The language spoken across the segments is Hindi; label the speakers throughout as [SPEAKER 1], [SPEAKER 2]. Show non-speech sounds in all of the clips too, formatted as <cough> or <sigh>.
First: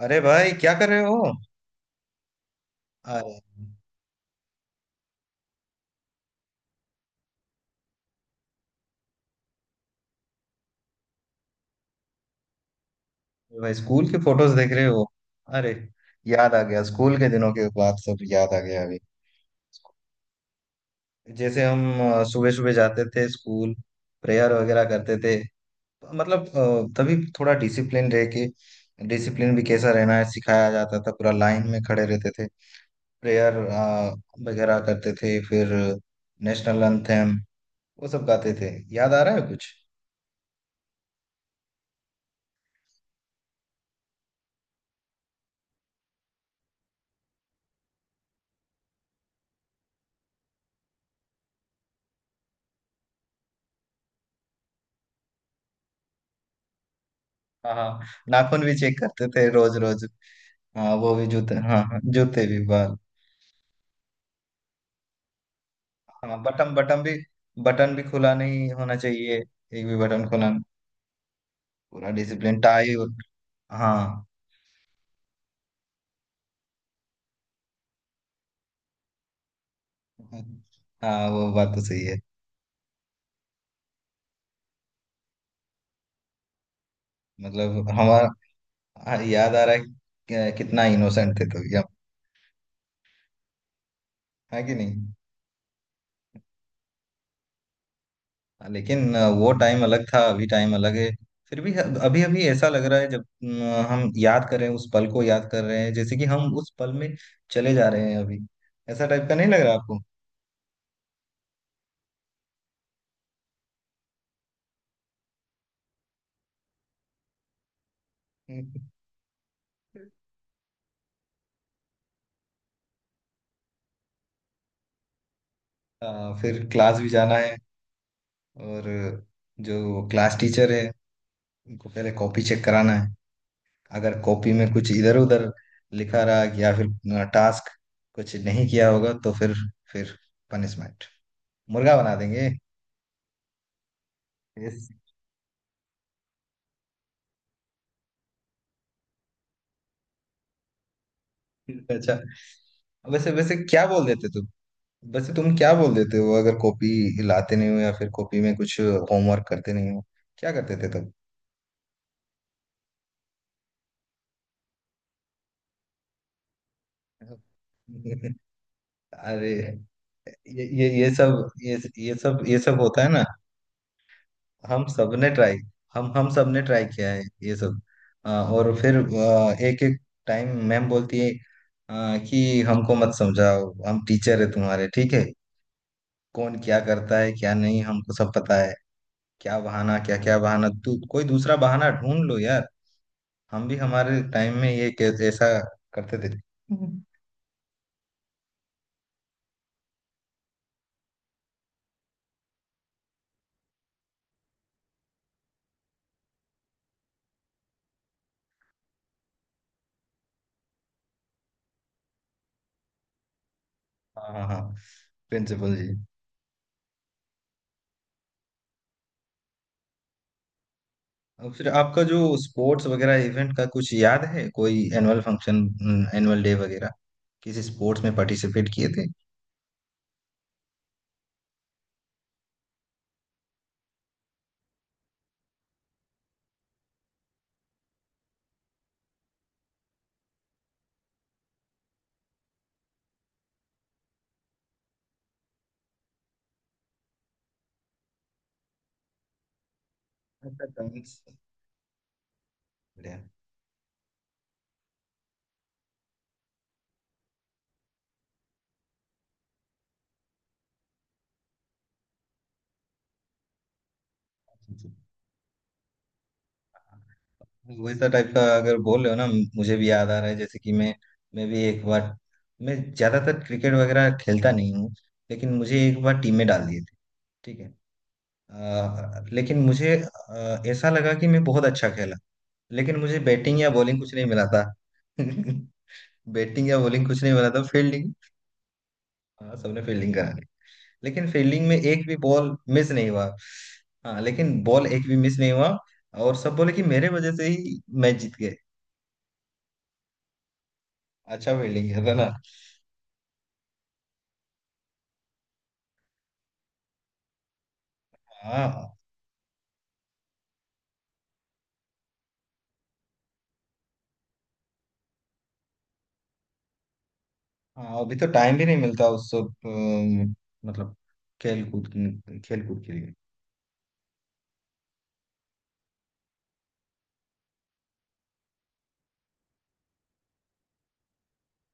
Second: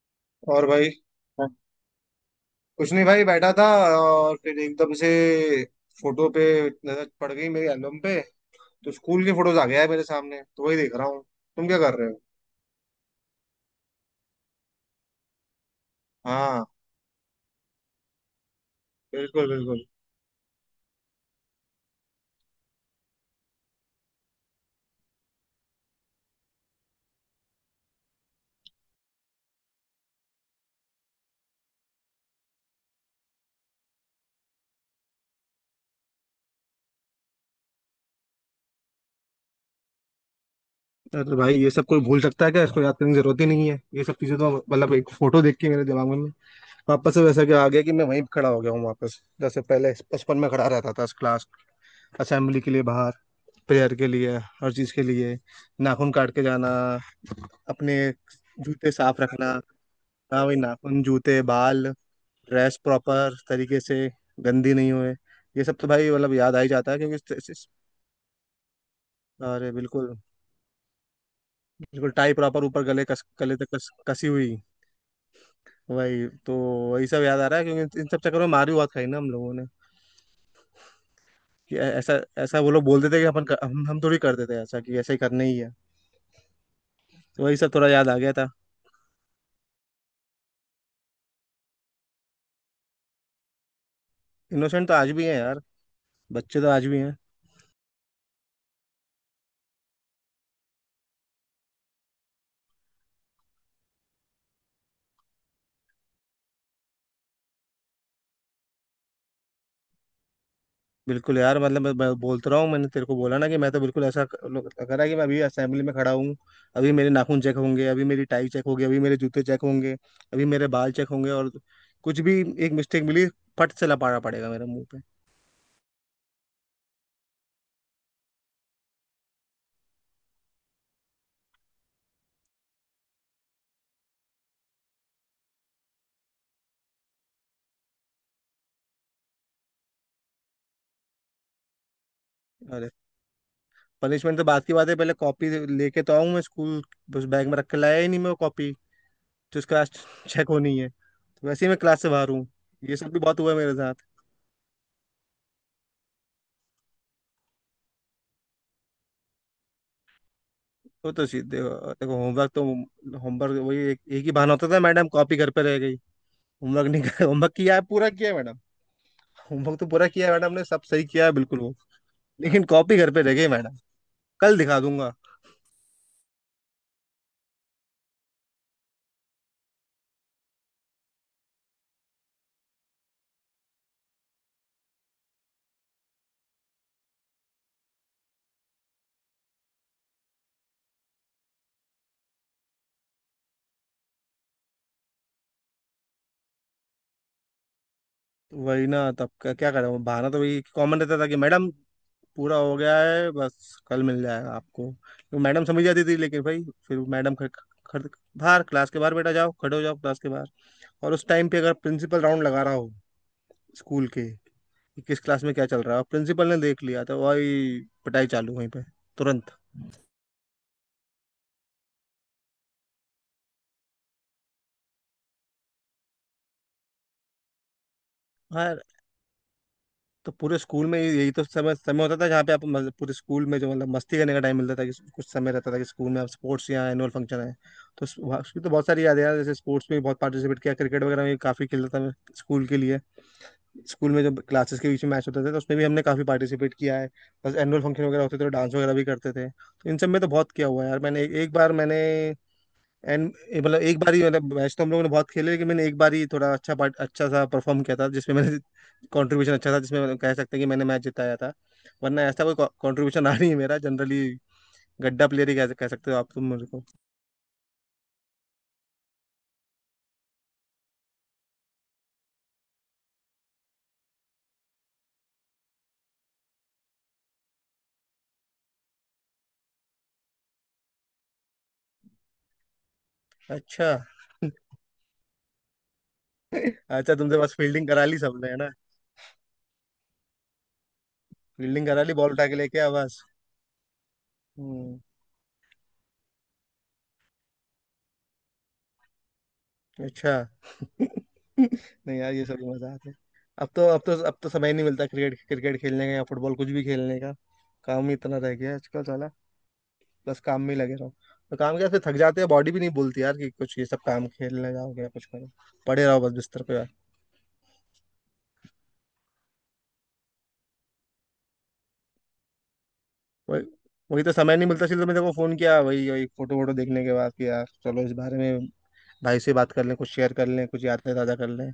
[SPEAKER 1] अरे भाई,
[SPEAKER 2] और
[SPEAKER 1] क्या कर
[SPEAKER 2] भाई।
[SPEAKER 1] रहे हो?
[SPEAKER 2] हाँ। कुछ नहीं भाई,
[SPEAKER 1] अरे
[SPEAKER 2] बैठा था। और फिर एकदम से फोटो पे नजर पड़ गई, मेरी एल्बम पे। तो स्कूल के फोटोज आ गया है मेरे सामने, तो वही देख रहा हूँ। तुम क्या कर रहे हो?
[SPEAKER 1] भाई, स्कूल की फोटोज देख रहे हो? अरे, याद आ
[SPEAKER 2] हाँ,
[SPEAKER 1] गया। स्कूल के दिनों के बाद सब याद आ गया अभी।
[SPEAKER 2] बिल्कुल बिल्कुल।
[SPEAKER 1] जैसे हम सुबह सुबह जाते थे स्कूल, प्रेयर वगैरह करते थे। तो मतलब तभी थोड़ा डिसिप्लिन रह के, डिसिप्लिन भी कैसा रहना है सिखाया जाता था। पूरा लाइन में खड़े रहते थे, प्रेयर वगैरह करते थे, फिर नेशनल एंथम वो सब गाते थे। याद आ रहा है कुछ?
[SPEAKER 2] अरे भाई, ये सब कोई भूल सकता है क्या? इसको याद करने की जरूरत ही नहीं है। ये सब चीजें तो मतलब एक फोटो देख के मेरे दिमाग में वापस से वैसा क्या आ गया कि मैं वहीं खड़ा हो गया हूँ वापस, जैसे पहले बचपन में खड़ा रहता था। क्लास, असेंबली के लिए बाहर, प्रेयर के लिए, हर चीज के लिए। नाखून काट के जाना,
[SPEAKER 1] हाँ
[SPEAKER 2] अपने
[SPEAKER 1] हाँ, नाखून भी
[SPEAKER 2] जूते
[SPEAKER 1] चेक
[SPEAKER 2] साफ
[SPEAKER 1] करते
[SPEAKER 2] रखना।
[SPEAKER 1] थे रोज रोज।
[SPEAKER 2] हाँ, वही
[SPEAKER 1] हाँ,
[SPEAKER 2] नाखून,
[SPEAKER 1] वो भी
[SPEAKER 2] जूते,
[SPEAKER 1] जूते, हाँ
[SPEAKER 2] बाल,
[SPEAKER 1] हाँ, जूते भी,
[SPEAKER 2] ड्रेस
[SPEAKER 1] बाल।
[SPEAKER 2] प्रॉपर तरीके से, गंदी नहीं हुए। ये सब तो भाई मतलब
[SPEAKER 1] हाँ,
[SPEAKER 2] याद आ ही
[SPEAKER 1] बटन,
[SPEAKER 2] जाता है
[SPEAKER 1] बटन भी
[SPEAKER 2] क्योंकि
[SPEAKER 1] बटन भी खुला नहीं होना चाहिए।
[SPEAKER 2] अरे
[SPEAKER 1] एक भी
[SPEAKER 2] बिल्कुल।
[SPEAKER 1] बटन खुला नहीं। पूरा
[SPEAKER 2] बिल्कुल टाई
[SPEAKER 1] डिसिप्लिन।
[SPEAKER 2] प्रॉपर ऊपर
[SPEAKER 1] टाई।
[SPEAKER 2] गले कस, गले तक कस,
[SPEAKER 1] हाँ
[SPEAKER 2] कसी हुई। वही तो। वही सब याद आ रहा है क्योंकि इन सब चक्करों में मार भी बहुत खाई ना हम लोगों ने।
[SPEAKER 1] हाँ, वो बात
[SPEAKER 2] कि
[SPEAKER 1] तो
[SPEAKER 2] ऐ-
[SPEAKER 1] सही
[SPEAKER 2] ऐसा
[SPEAKER 1] है।
[SPEAKER 2] ऐसा वो लोग बोलते थे कि हम थोड़ी करते थे ऐसा कि ऐसा ही करना ही है। तो वही सब
[SPEAKER 1] मतलब
[SPEAKER 2] थोड़ा याद आ
[SPEAKER 1] हमारा,
[SPEAKER 2] गया था।
[SPEAKER 1] हाँ, याद आ रहा है कि कितना इनोसेंट थे तो हम। है कि
[SPEAKER 2] इनोसेंट तो
[SPEAKER 1] नहीं?
[SPEAKER 2] आज भी है यार। बच्चे तो आज भी हैं।
[SPEAKER 1] लेकिन वो टाइम अलग था, अभी टाइम अलग है। फिर भी अभी अभी ऐसा लग रहा है, जब हम याद कर रहे हैं, उस पल को याद कर रहे हैं, जैसे कि हम उस पल में चले जा रहे हैं अभी। ऐसा टाइप का नहीं लग रहा आपको?
[SPEAKER 2] बिल्कुल यार, मतलब मैं बोलता रहा हूँ। मैंने तेरे को बोला ना कि मैं तो बिल्कुल ऐसा करा कि मैं अभी असेंबली में खड़ा हूँ। अभी मेरे नाखून चेक होंगे, अभी मेरी टाई चेक होगी, अभी
[SPEAKER 1] <laughs>
[SPEAKER 2] मेरे जूते चेक होंगे, अभी मेरे बाल चेक होंगे। और कुछ भी, एक मिस्टेक मिली, फट से लपाड़ा पड़ेगा मेरे मुंह पे।
[SPEAKER 1] फिर क्लास भी जाना है, और जो क्लास टीचर है उनको पहले कॉपी चेक कराना है। अगर कॉपी में कुछ इधर उधर लिखा रहा, या फिर टास्क कुछ नहीं किया होगा, तो फिर पनिशमेंट, मुर्गा बना देंगे।
[SPEAKER 2] अरे, पनिशमेंट तो
[SPEAKER 1] <laughs>
[SPEAKER 2] बात की
[SPEAKER 1] Yes.
[SPEAKER 2] बात है, पहले कॉपी लेके तो आऊँ मैं स्कूल। बस बैग में रख के लाया ही नहीं मैं वो कॉपी जिसका आज चेक <laughs> होनी है, तो वैसे ही मैं क्लास से
[SPEAKER 1] अच्छा,
[SPEAKER 2] बाहर हूँ। ये सब भी
[SPEAKER 1] वैसे
[SPEAKER 2] बहुत हुआ
[SPEAKER 1] वैसे
[SPEAKER 2] है मेरे
[SPEAKER 1] क्या
[SPEAKER 2] साथ।
[SPEAKER 1] बोल देते तुम? वैसे तुम क्या बोल देते हो, अगर कॉपी लाते नहीं हो या फिर कॉपी में कुछ होमवर्क करते नहीं हो? क्या करते थे
[SPEAKER 2] वो
[SPEAKER 1] तुम?
[SPEAKER 2] तो सीधे देखो, होमवर्क वही एक ही बहाना होता था, मैडम कॉपी घर पे रह गई। होमवर्क नहीं कर होमवर्क
[SPEAKER 1] <laughs>
[SPEAKER 2] किया है, पूरा किया है मैडम।
[SPEAKER 1] अरे,
[SPEAKER 2] होमवर्क तो पूरा किया है मैडम, ने
[SPEAKER 1] ये
[SPEAKER 2] सब
[SPEAKER 1] ये
[SPEAKER 2] सही
[SPEAKER 1] ये
[SPEAKER 2] किया है
[SPEAKER 1] सब
[SPEAKER 2] बिल्कुल वो,
[SPEAKER 1] ये ये सब ये
[SPEAKER 2] लेकिन
[SPEAKER 1] सब
[SPEAKER 2] कॉपी
[SPEAKER 1] होता है
[SPEAKER 2] घर पे
[SPEAKER 1] ना।
[SPEAKER 2] रह गई मैडम, कल दिखा
[SPEAKER 1] हम
[SPEAKER 2] दूंगा।
[SPEAKER 1] सबने ट्राई, हम सबने ट्राई किया है ये सब। और फिर एक एक टाइम मैम बोलती है, कि हमको मत समझाओ, हम टीचर है तुम्हारे, ठीक है? कौन क्या करता है क्या नहीं, हमको सब पता है। क्या बहाना, क्या क्या बहाना, तू कोई दूसरा बहाना ढूंढ लो यार। हम भी हमारे टाइम में ये कैसे, ऐसा करते थे। हम्म।
[SPEAKER 2] तो वही ना, तब का क्या करें, वो बहाना तो वही कॉमन रहता था कि मैडम पूरा हो गया है, बस कल मिल जाएगा आपको। तो मैडम समझ जाती थी। लेकिन भाई फिर मैडम खड़, खड़, बाहर, क्लास के बाहर बेटा जाओ, खड़े हो जाओ क्लास के बाहर। और उस टाइम पे अगर प्रिंसिपल राउंड लगा रहा हो स्कूल के,
[SPEAKER 1] हाँ हाँ हाँ,
[SPEAKER 2] कि किस क्लास में क्या
[SPEAKER 1] प्रिंसिपल
[SPEAKER 2] चल
[SPEAKER 1] जी।
[SPEAKER 2] रहा है, और प्रिंसिपल ने देख लिया तो वही, पिटाई चालू वहीं पे, तुरंत।
[SPEAKER 1] और फिर आपका जो स्पोर्ट्स वगैरह इवेंट का कुछ याद है? कोई एनुअल फंक्शन? एनुअल डे वगैरह? किसी स्पोर्ट्स में पार्टिसिपेट
[SPEAKER 2] हाँ।
[SPEAKER 1] किए थे?
[SPEAKER 2] तो पूरे स्कूल में यही तो समय समय होता था जहाँ पे आप मतलब, पूरे स्कूल में जो मतलब मस्ती करने का टाइम मिलता था, कि कुछ समय रहता था कि स्कूल में आप स्पोर्ट्स या एनुअल फंक्शन है। तो उसकी तो बहुत सारी यादें हैं। जैसे स्पोर्ट्स में भी बहुत पार्टिसिपेट किया, क्रिकेट वगैरह में काफ़ी खेलता था मैं, स्कूल के लिए। स्कूल में जब क्लासेस के बीच में मैच होते थे तो उसमें भी हमने काफ़ी पार्टिसिपेट किया है। बस एनुअल फंक्शन वगैरह होते थे तो डांस वगैरह भी करते थे, तो इन सब में तो बहुत
[SPEAKER 1] ऐसा
[SPEAKER 2] किया हुआ है यार
[SPEAKER 1] dance,
[SPEAKER 2] मैंने, एक एक बार मैंने
[SPEAKER 1] बढ़िया।
[SPEAKER 2] एंड, मतलब एक बार ही मतलब, मैच तो हम लोगों ने बहुत खेले लेकिन मैंने एक बार ही थोड़ा अच्छा पार्ट अच्छा सा परफॉर्म किया था जिसमें मैंने कंट्रीब्यूशन अच्छा था, जिसमें मतलब कह सकते हैं कि मैंने मैच जिताया था। वरना ऐसा कोई कंट्रीब्यूशन आ नहीं है मेरा जनरली, गड्ढा प्लेयर ही कह सकते हो आप तुम मेरे को।
[SPEAKER 1] वैसा टाइप का अगर बोल रहे हो ना, मुझे भी याद आ रहा है। जैसे कि मैं भी एक बार, मैं ज्यादातर क्रिकेट वगैरह खेलता नहीं हूँ, लेकिन मुझे एक बार टीम में डाल दिए थे, ठीक है? लेकिन मुझे ऐसा लगा कि मैं बहुत अच्छा खेला। लेकिन मुझे बैटिंग या
[SPEAKER 2] अच्छा।
[SPEAKER 1] बॉलिंग कुछ नहीं मिला
[SPEAKER 2] <laughs>
[SPEAKER 1] था। <laughs> बैटिंग या बॉलिंग
[SPEAKER 2] अच्छा,
[SPEAKER 1] कुछ नहीं
[SPEAKER 2] तुमसे
[SPEAKER 1] मिला
[SPEAKER 2] बस
[SPEAKER 1] था,
[SPEAKER 2] फील्डिंग करा
[SPEAKER 1] फील्डिंग।
[SPEAKER 2] ली सबने है ना।
[SPEAKER 1] हाँ, सबने फील्डिंग करा ली। लेकिन फील्डिंग में
[SPEAKER 2] फील्डिंग करा
[SPEAKER 1] एक
[SPEAKER 2] ली,
[SPEAKER 1] भी
[SPEAKER 2] बॉल उठा के
[SPEAKER 1] बॉल
[SPEAKER 2] लेके
[SPEAKER 1] मिस
[SPEAKER 2] आया
[SPEAKER 1] नहीं
[SPEAKER 2] बस।
[SPEAKER 1] हुआ। हाँ, लेकिन बॉल
[SPEAKER 2] हम्म।
[SPEAKER 1] एक भी मिस नहीं हुआ। और सब बोले कि मेरे वजह से ही मैच जीत गए।
[SPEAKER 2] अच्छा। <laughs>
[SPEAKER 1] अच्छा, फील्डिंग किया था
[SPEAKER 2] नहीं
[SPEAKER 1] ना।
[SPEAKER 2] यार, ये सभी मजा आते हैं। अब तो समय ही नहीं मिलता, क्रिकेट क्रिकेट खेलने का या फुटबॉल कुछ भी खेलने का। काम ही इतना रह गया है
[SPEAKER 1] हाँ
[SPEAKER 2] आजकल साला, बस काम में ही लगे रहो, तो काम क्या फिर थक जाते हैं, बॉडी भी नहीं बोलती यार कि कुछ ये सब काम खेलने जाओगे या कुछ करो, पड़े रहो बस बिस्तर पे यार।
[SPEAKER 1] हाँ, अभी तो टाइम भी नहीं मिलता उस सब, मतलब खेल कूद, खेल कूद के लिए।
[SPEAKER 2] वही वही तो समय नहीं मिलता, इसलिए तो मैंने को फोन किया, वही वही फोटो वोटो देखने के बाद कि यार चलो इस बारे में भाई से बात कर लें, कुछ शेयर कर लें, कुछ यादें ताज़ा कर लें।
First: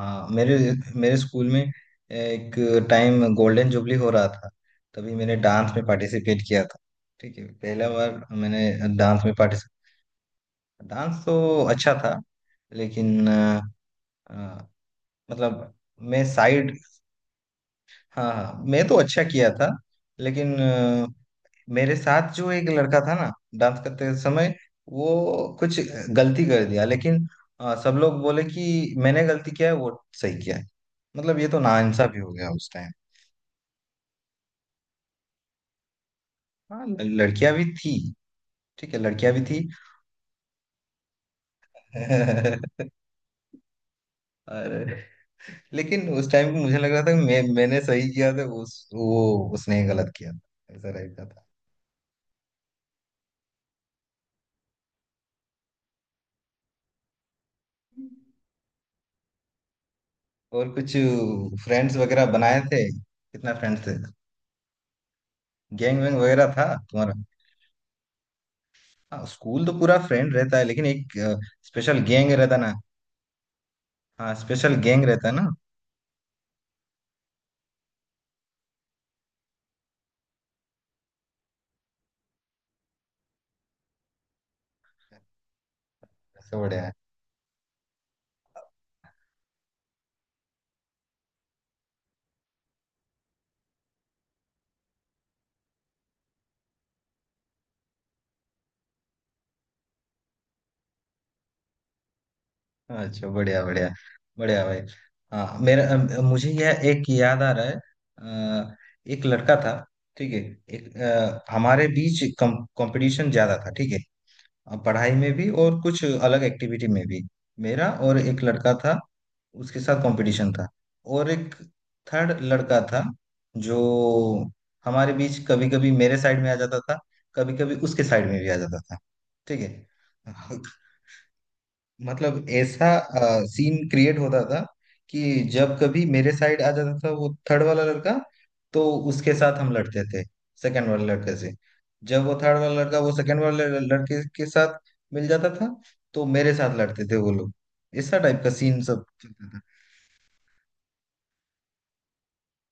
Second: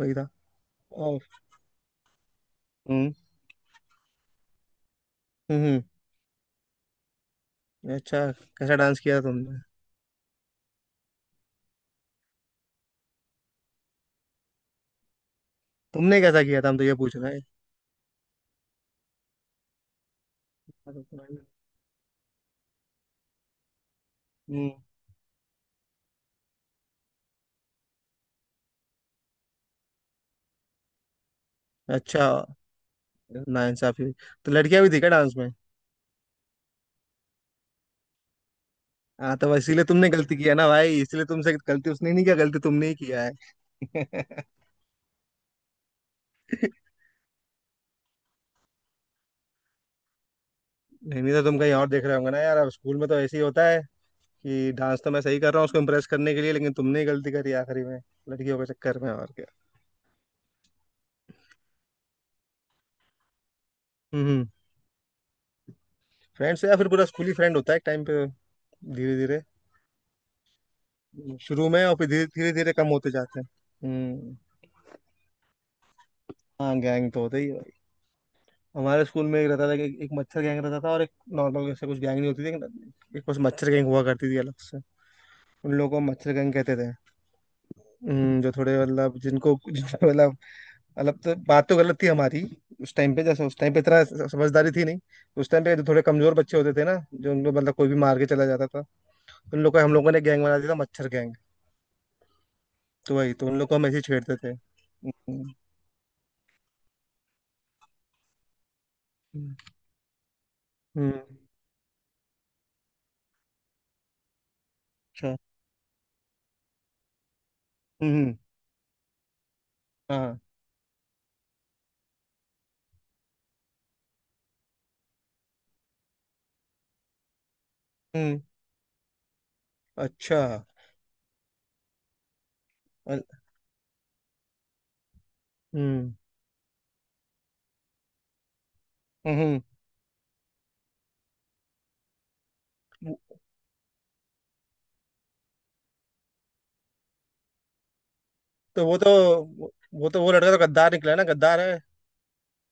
[SPEAKER 2] वही था।
[SPEAKER 1] मेरे मेरे
[SPEAKER 2] और।
[SPEAKER 1] स्कूल में एक
[SPEAKER 2] हम्म।
[SPEAKER 1] टाइम गोल्डन जुबली हो रहा था। तभी मैंने डांस
[SPEAKER 2] हम्म।
[SPEAKER 1] में पार्टिसिपेट किया था, ठीक है? पहला बार
[SPEAKER 2] अच्छा।
[SPEAKER 1] मैंने
[SPEAKER 2] कैसा डांस किया
[SPEAKER 1] डांस में
[SPEAKER 2] तुमने?
[SPEAKER 1] पार्टिसिपेट। डांस तो अच्छा था, लेकिन अ, मतलब
[SPEAKER 2] तुमने
[SPEAKER 1] मैं
[SPEAKER 2] कैसा किया था,
[SPEAKER 1] साइड,
[SPEAKER 2] हम तो ये पूछ रहे हैं।
[SPEAKER 1] हाँ हाँ, मैं तो अच्छा किया था। लेकिन मेरे साथ जो एक लड़का था ना, डांस करते समय,
[SPEAKER 2] हम्म।
[SPEAKER 1] वो कुछ गलती कर दिया। लेकिन सब लोग बोले कि मैंने गलती किया है, वो सही किया है। मतलब ये तो नाइंसाफी
[SPEAKER 2] अच्छा।
[SPEAKER 1] हो गया उस टाइम।
[SPEAKER 2] नाइंसाफी हुई। तो लड़कियां भी थी क्या डांस में?
[SPEAKER 1] हाँ, लड़कियां भी थी, ठीक है, लड़कियां
[SPEAKER 2] हाँ,
[SPEAKER 1] भी
[SPEAKER 2] तो
[SPEAKER 1] थी।
[SPEAKER 2] इसीलिए तुमने गलती किया ना भाई, इसलिए तुमसे गलती। उसने नहीं किया गलती, तुमने
[SPEAKER 1] <laughs>
[SPEAKER 2] ही किया है। <laughs>
[SPEAKER 1] और लेकिन उस टाइम
[SPEAKER 2] नहीं।
[SPEAKER 1] मुझे लग रहा था कि मैं, मैंने सही किया था, उस, वो उसने गलत किया था, ऐसा रहता
[SPEAKER 2] नहीं तो
[SPEAKER 1] था।
[SPEAKER 2] तुम कहीं और देख रहे होंगे ना यार, अब स्कूल में तो ऐसे ही होता है कि डांस तो मैं सही कर रहा हूँ उसको इम्प्रेस करने के लिए, लेकिन तुमने ही गलती करी आखिरी में, लड़कियों के चक्कर में और क्या।
[SPEAKER 1] और कुछ फ्रेंड्स वगैरह बनाए थे? कितना फ्रेंड्स थे?
[SPEAKER 2] हम्म।
[SPEAKER 1] गैंग वैंग वगैरह था
[SPEAKER 2] फ्रेंड्स या फिर पूरा
[SPEAKER 1] तुम्हारा?
[SPEAKER 2] स्कूल ही फ्रेंड होता है एक टाइम पे, धीरे
[SPEAKER 1] हाँ,
[SPEAKER 2] धीरे।
[SPEAKER 1] स्कूल तो पूरा फ्रेंड रहता है, लेकिन एक
[SPEAKER 2] शुरू में, और
[SPEAKER 1] स्पेशल
[SPEAKER 2] फिर धीरे
[SPEAKER 1] गैंग
[SPEAKER 2] धीरे
[SPEAKER 1] रहता ना।
[SPEAKER 2] धीरे कम होते जाते हैं।
[SPEAKER 1] हाँ,
[SPEAKER 2] हम्म।
[SPEAKER 1] स्पेशल गैंग रहता ना।
[SPEAKER 2] हाँ, गैंग तो होता ही है भाई। हमारे स्कूल में एक रहता था कि एक मच्छर गैंग रहता था और एक नॉर्मल, ऐसे कुछ गैंग नहीं होती थी, एक बस मच्छर गैंग हुआ करती थी अलग से। उन लोगों को मच्छरगंग
[SPEAKER 1] अच्छा,
[SPEAKER 2] कहते
[SPEAKER 1] बढ़िया है।
[SPEAKER 2] थे। जो थोड़े मतलब जिनको जिनको मतलब, मतलब तो बात तो गलत थी हमारी उस टाइम पे, जैसे उस टाइम पे इतना समझदारी थी नहीं। उस टाइम पे जो थोड़े कमजोर बच्चे होते थे ना, जो उनको मतलब कोई भी मार के चला जाता था, उन लोग को हम लोगों ने गैंग बना दिया था, मच्छर गैंग। तो
[SPEAKER 1] अच्छा,
[SPEAKER 2] वही तो, उन
[SPEAKER 1] बढ़िया
[SPEAKER 2] लोग को हम
[SPEAKER 1] बढ़िया।
[SPEAKER 2] ऐसे ही छेड़ते थे।
[SPEAKER 1] बढ़िया भाई।
[SPEAKER 2] हम्म।
[SPEAKER 1] हाँ, मेरा, मुझे यह एक याद आ रहा है। अ, एक लड़का था, ठीक है। एक
[SPEAKER 2] हम्म,
[SPEAKER 1] हमारे बीच कंपटीशन ज्यादा था, ठीक है। पढ़ाई में
[SPEAKER 2] अच्छा।
[SPEAKER 1] भी और कुछ अलग एक्टिविटी में भी। मेरा और
[SPEAKER 2] हम्म।
[SPEAKER 1] एक लड़का था, उसके साथ
[SPEAKER 2] हाँ।
[SPEAKER 1] कंपटीशन था। और एक थर्ड लड़का था, जो हमारे बीच कभी कभी मेरे साइड में आ जाता था, कभी कभी उसके साइड में
[SPEAKER 2] हम्म।
[SPEAKER 1] भी आ जाता था, ठीक
[SPEAKER 2] अच्छा।
[SPEAKER 1] है? मतलब ऐसा
[SPEAKER 2] अल-
[SPEAKER 1] सीन क्रिएट होता था कि जब कभी
[SPEAKER 2] हम्म।
[SPEAKER 1] मेरे साइड आ जाता था वो थर्ड वाला लड़का, तो उसके साथ
[SPEAKER 2] हम्म।
[SPEAKER 1] हम लड़ते थे, सेकंड वाले लड़के से। जब वो थर्ड वाला लड़का वो
[SPEAKER 2] वो-
[SPEAKER 1] सेकंड वाले लड़के के साथ मिल जाता था, तो मेरे साथ लड़ते थे वो लोग। ऐसा टाइप का सीन
[SPEAKER 2] तो वो
[SPEAKER 1] सब
[SPEAKER 2] तो
[SPEAKER 1] चलता था।
[SPEAKER 2] वो वो लड़का तो गद्दार निकला ना, गद्दार है।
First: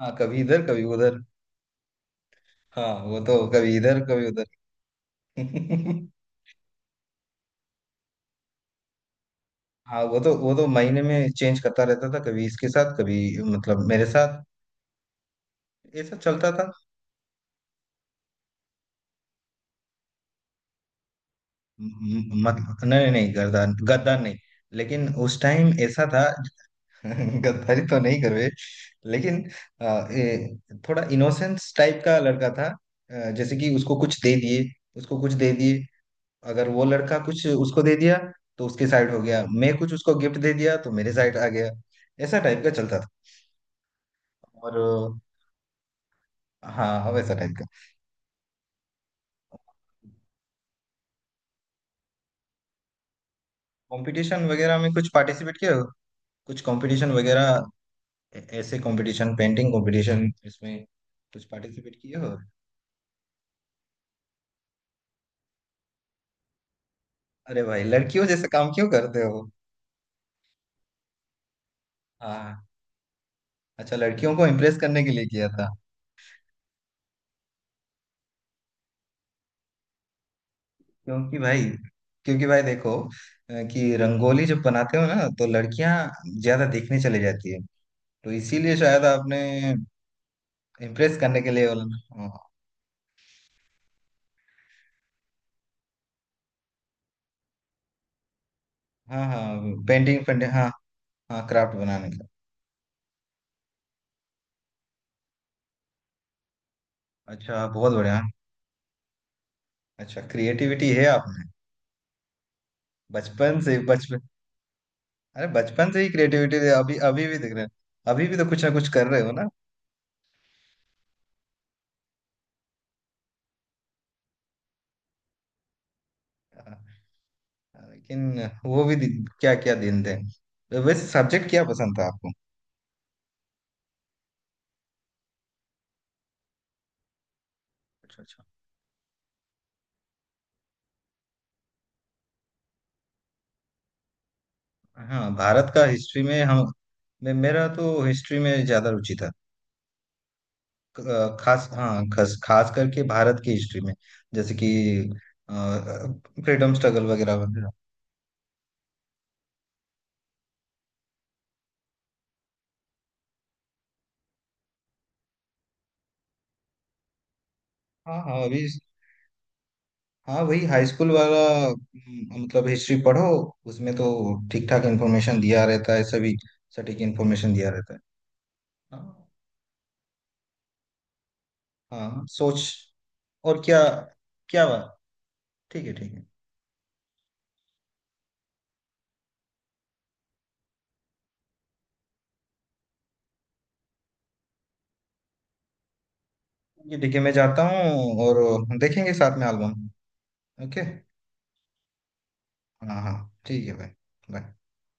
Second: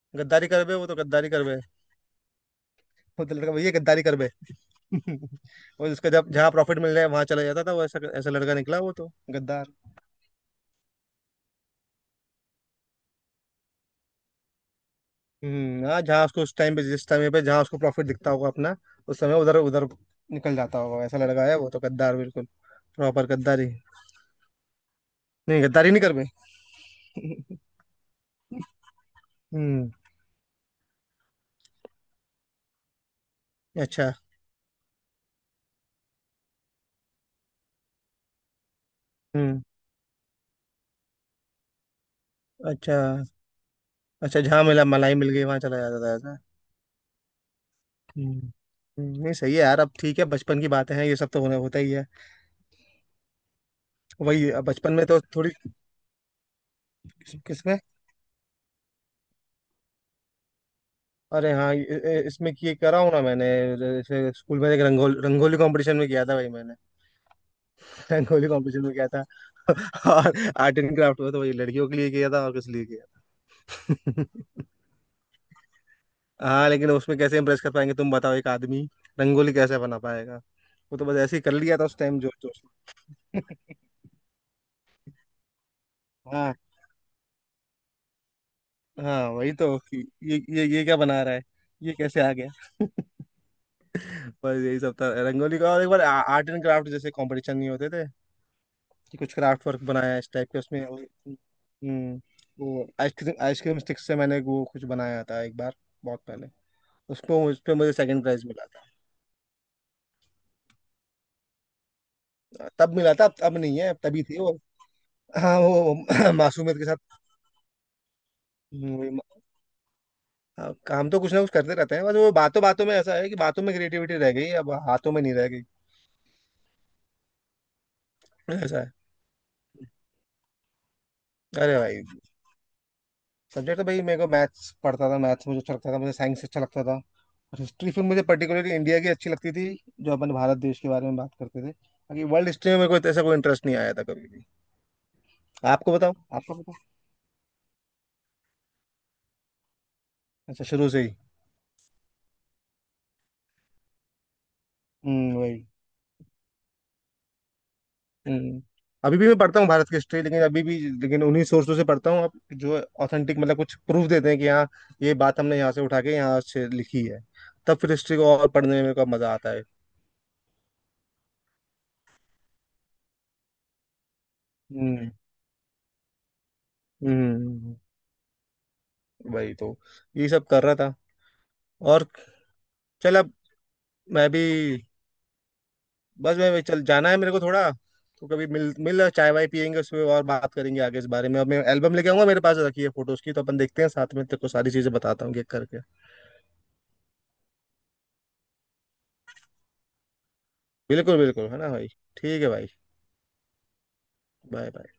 [SPEAKER 1] हाँ, कभी
[SPEAKER 2] गद्दारी कर
[SPEAKER 1] इधर
[SPEAKER 2] बे,
[SPEAKER 1] कभी
[SPEAKER 2] वो तो
[SPEAKER 1] उधर।
[SPEAKER 2] गद्दारी कर बे।
[SPEAKER 1] हाँ, वो
[SPEAKER 2] वो तो
[SPEAKER 1] तो
[SPEAKER 2] लड़का भैया
[SPEAKER 1] कभी इधर
[SPEAKER 2] गद्दारी कर
[SPEAKER 1] कभी
[SPEAKER 2] बे।
[SPEAKER 1] उधर।
[SPEAKER 2] <laughs> और
[SPEAKER 1] <laughs>
[SPEAKER 2] उसका, जब जहाँ प्रॉफिट मिल रहा है वहां चला जाता था वो, ऐसा ऐसा लड़का निकला वो तो, गद्दार।
[SPEAKER 1] हाँ, वो तो महीने में चेंज करता रहता था, कभी इसके साथ, कभी मतलब मेरे साथ।
[SPEAKER 2] हम्म। हाँ,
[SPEAKER 1] ऐसा
[SPEAKER 2] जहाँ उसको
[SPEAKER 1] चलता
[SPEAKER 2] उस
[SPEAKER 1] था।
[SPEAKER 2] टाइम पे, जिस समय पे जहाँ उसको प्रॉफिट दिखता होगा अपना, उस समय उधर उधर निकल जाता होगा। ऐसा लड़का है वो तो, गद्दार
[SPEAKER 1] म-
[SPEAKER 2] बिल्कुल,
[SPEAKER 1] मतलब नहीं
[SPEAKER 2] प्रॉपर
[SPEAKER 1] नहीं,
[SPEAKER 2] गद्दारी।
[SPEAKER 1] गद्दार, गद्दार नहीं। लेकिन उस
[SPEAKER 2] नहीं
[SPEAKER 1] टाइम
[SPEAKER 2] गद्दारी नहीं
[SPEAKER 1] ऐसा
[SPEAKER 2] कर
[SPEAKER 1] था।
[SPEAKER 2] बे।
[SPEAKER 1] <laughs>
[SPEAKER 2] <laughs>
[SPEAKER 1] गद्दारी तो नहीं करवे। लेकिन
[SPEAKER 2] हम्म,
[SPEAKER 1] अ, ए, थोड़ा इनोसेंस टाइप का लड़का था। जैसे कि उसको
[SPEAKER 2] अच्छा।
[SPEAKER 1] कुछ दे दिए, उसको कुछ दे दिए, अगर वो लड़का कुछ उसको दे दिया तो उसके साइड हो गया।
[SPEAKER 2] हम्म,
[SPEAKER 1] मैं कुछ उसको गिफ्ट दे दिया तो मेरे साइड आ गया। ऐसा टाइप का चलता
[SPEAKER 2] अच्छा।
[SPEAKER 1] था।
[SPEAKER 2] अच्छा, जहाँ
[SPEAKER 1] और
[SPEAKER 2] मिला मलाई मिल गई वहां चला जाता था ऐसा।
[SPEAKER 1] हाँ हाँ, वैसा टाइप का।
[SPEAKER 2] हम्म। नहीं सही है यार। अब ठीक है, बचपन की बातें हैं, ये सब तो होने होता ही है।
[SPEAKER 1] कंपटीशन
[SPEAKER 2] वही, अब
[SPEAKER 1] वगैरह में
[SPEAKER 2] बचपन में
[SPEAKER 1] कुछ
[SPEAKER 2] तो थोड़ी।
[SPEAKER 1] पार्टिसिपेट किया हो? कुछ कंपटीशन वगैरह?
[SPEAKER 2] किस्में?
[SPEAKER 1] ऐसे कंपटीशन, पेंटिंग कंपटीशन, इसमें कुछ
[SPEAKER 2] अरे हाँ,
[SPEAKER 1] पार्टिसिपेट किए हो?
[SPEAKER 2] इसमें ये करा हूँ ना मैंने, जैसे स्कूल में एक रंगोली रंगोली कंपटीशन में किया था भाई मैंने।
[SPEAKER 1] अरे भाई,
[SPEAKER 2] <laughs>
[SPEAKER 1] लड़कियों जैसे
[SPEAKER 2] रंगोली
[SPEAKER 1] काम
[SPEAKER 2] कंपटीशन
[SPEAKER 1] क्यों
[SPEAKER 2] में किया
[SPEAKER 1] करते
[SPEAKER 2] था।
[SPEAKER 1] हो?
[SPEAKER 2] <laughs> और आर्ट एंड क्राफ्ट में, तो वही लड़कियों के लिए किया था और
[SPEAKER 1] हाँ,
[SPEAKER 2] किस लिए किया
[SPEAKER 1] अच्छा, लड़कियों को
[SPEAKER 2] था?
[SPEAKER 1] इम्प्रेस करने के लिए किया था।
[SPEAKER 2] <laughs> हाँ, लेकिन उसमें कैसे इम्प्रेस कर पाएंगे, तुम बताओ, एक आदमी रंगोली कैसे बना पाएगा। वो तो बस ऐसे
[SPEAKER 1] क्योंकि
[SPEAKER 2] ही कर
[SPEAKER 1] भाई
[SPEAKER 2] लिया था उस टाइम, जोश
[SPEAKER 1] क्योंकि
[SPEAKER 2] जोश
[SPEAKER 1] भाई देखो,
[SPEAKER 2] में। <laughs>
[SPEAKER 1] कि रंगोली जब बनाते हो ना, तो लड़कियां
[SPEAKER 2] हाँ
[SPEAKER 1] ज्यादा देखने चले जाती है। तो इसीलिए शायद
[SPEAKER 2] हाँ,
[SPEAKER 1] आपने
[SPEAKER 2] वही तो कि ये क्या
[SPEAKER 1] इम्प्रेस
[SPEAKER 2] बना रहा
[SPEAKER 1] करने
[SPEAKER 2] है,
[SPEAKER 1] के लिए बोला
[SPEAKER 2] ये कैसे
[SPEAKER 1] ना।
[SPEAKER 2] आ गया। <laughs> बस यही सब था रंगोली का। और एक बार आर्ट एंड क्राफ्ट जैसे कंपटीशन नहीं होते थे, कि
[SPEAKER 1] हाँ
[SPEAKER 2] कुछ
[SPEAKER 1] हाँ,
[SPEAKER 2] क्राफ्ट वर्क बनाया है
[SPEAKER 1] पेंटिंग
[SPEAKER 2] इस
[SPEAKER 1] पेंटिंग
[SPEAKER 2] टाइप के
[SPEAKER 1] हाँ।
[SPEAKER 2] उसमें, और
[SPEAKER 1] हाँ, क्राफ्ट बनाने
[SPEAKER 2] हम्म।
[SPEAKER 1] का।
[SPEAKER 2] वो आइसक्रीम आइसक्रीम स्टिक से मैंने वो कुछ बनाया था एक बार, बहुत पहले। उसको, उस
[SPEAKER 1] अच्छा,
[SPEAKER 2] पे
[SPEAKER 1] बहुत
[SPEAKER 2] मुझे
[SPEAKER 1] बढ़िया।
[SPEAKER 2] सेकंड प्राइज मिला था।
[SPEAKER 1] अच्छा, क्रिएटिविटी है आप में।
[SPEAKER 2] तब मिला था, अब
[SPEAKER 1] बचपन से,
[SPEAKER 2] नहीं है, अब
[SPEAKER 1] बचपन।
[SPEAKER 2] तभी थी वो।
[SPEAKER 1] अरे,
[SPEAKER 2] हाँ
[SPEAKER 1] बचपन
[SPEAKER 2] वो
[SPEAKER 1] से
[SPEAKER 2] <laughs>
[SPEAKER 1] ही
[SPEAKER 2] <clears throat>
[SPEAKER 1] क्रिएटिविटी है।
[SPEAKER 2] मासूमियत के
[SPEAKER 1] अभी
[SPEAKER 2] साथ।
[SPEAKER 1] अभी भी दिख रहे हैं। अभी भी तो कुछ ना कुछ
[SPEAKER 2] हम्म,
[SPEAKER 1] कर
[SPEAKER 2] वही
[SPEAKER 1] रहे हो
[SPEAKER 2] मा-
[SPEAKER 1] ना।
[SPEAKER 2] हाँ, काम तो कुछ ना कुछ करते रहते हैं, बस वो बातों बातों में ऐसा है कि बातों में क्रिएटिविटी रह गई, अब हाथों में नहीं रह गई,
[SPEAKER 1] हाँ, लेकिन
[SPEAKER 2] ऐसा
[SPEAKER 1] वो
[SPEAKER 2] है।
[SPEAKER 1] भी दिन, क्या क्या दिन थे। तो वैसे सब्जेक्ट क्या
[SPEAKER 2] अरे
[SPEAKER 1] पसंद
[SPEAKER 2] भाई,
[SPEAKER 1] था आपको?
[SPEAKER 2] सब्जेक्ट तो भाई मेरे को मैथ्स पढ़ता था। मैथ्स मुझे अच्छा लगता था, मुझे साइंस अच्छा लगता था, और हिस्ट्री, फिर
[SPEAKER 1] अच्छा
[SPEAKER 2] मुझे
[SPEAKER 1] अच्छा।
[SPEAKER 2] पर्टिकुलरली इंडिया की अच्छी लगती थी। जो अपन भारत देश के बारे में बात करते थे, बाकी वर्ल्ड हिस्ट्री में मेरे को ऐसा कोई इंटरेस्ट नहीं आया था कभी भी।
[SPEAKER 1] हाँ, भारत का
[SPEAKER 2] आपको बताओ
[SPEAKER 1] हिस्ट्री में
[SPEAKER 2] आपको
[SPEAKER 1] हम,
[SPEAKER 2] बताओ।
[SPEAKER 1] मेरा तो हिस्ट्री में ज्यादा रुचि था।
[SPEAKER 2] अच्छा शुरू से ही।
[SPEAKER 1] खास, हाँ, खास खास करके भारत की हिस्ट्री में, जैसे कि
[SPEAKER 2] हम्म, वही।
[SPEAKER 1] फ्रीडम स्ट्रगल वगैरह वगैरह।
[SPEAKER 2] हम्म। अभी भी मैं पढ़ता हूँ भारत की हिस्ट्री, लेकिन अभी भी, लेकिन उन्हीं सोर्सों से पढ़ता हूँ आप, जो ऑथेंटिक, मतलब कुछ प्रूफ देते हैं कि हाँ, ये बात हमने यहाँ से उठा के यहाँ से लिखी है, तब फिर हिस्ट्री
[SPEAKER 1] हाँ
[SPEAKER 2] को
[SPEAKER 1] हाँ,
[SPEAKER 2] और
[SPEAKER 1] अभी
[SPEAKER 2] पढ़ने में मेरे को मजा आता है।
[SPEAKER 1] हाँ, वही हाई स्कूल वाला। मतलब हिस्ट्री पढ़ो, उसमें तो ठीक ठाक
[SPEAKER 2] हम्म।
[SPEAKER 1] इन्फॉर्मेशन दिया रहता है सभी, सटीक
[SPEAKER 2] हम्म।
[SPEAKER 1] इन्फॉर्मेशन दिया रहता है। हाँ
[SPEAKER 2] वही तो, यही सब कर रहा था। और,
[SPEAKER 1] हाँ, सोच,
[SPEAKER 2] चल अब,
[SPEAKER 1] और क्या।
[SPEAKER 2] मैं भी
[SPEAKER 1] क्या बात। ठीक है, ठीक है।
[SPEAKER 2] बस, चल जाना है मेरे को थोड़ा। तो कभी मिल मिल चाय वाय पियेंगे, उसमें और बात करेंगे आगे इस बारे में। अब मैं एल्बम लेके आऊंगा, मेरे पास रखी है फोटोज की, तो अपन देखते हैं साथ में, तेरे को सारी चीजें बताता हूँ एक करके।
[SPEAKER 1] ये देखिए, मैं जाता हूँ, और देखेंगे साथ में एल्बम। ओके।
[SPEAKER 2] बिल्कुल, बिल्कुल है ना भाई। ठीक है भाई।
[SPEAKER 1] हाँ हाँ, ठीक है भाई। बाय।
[SPEAKER 2] बाय।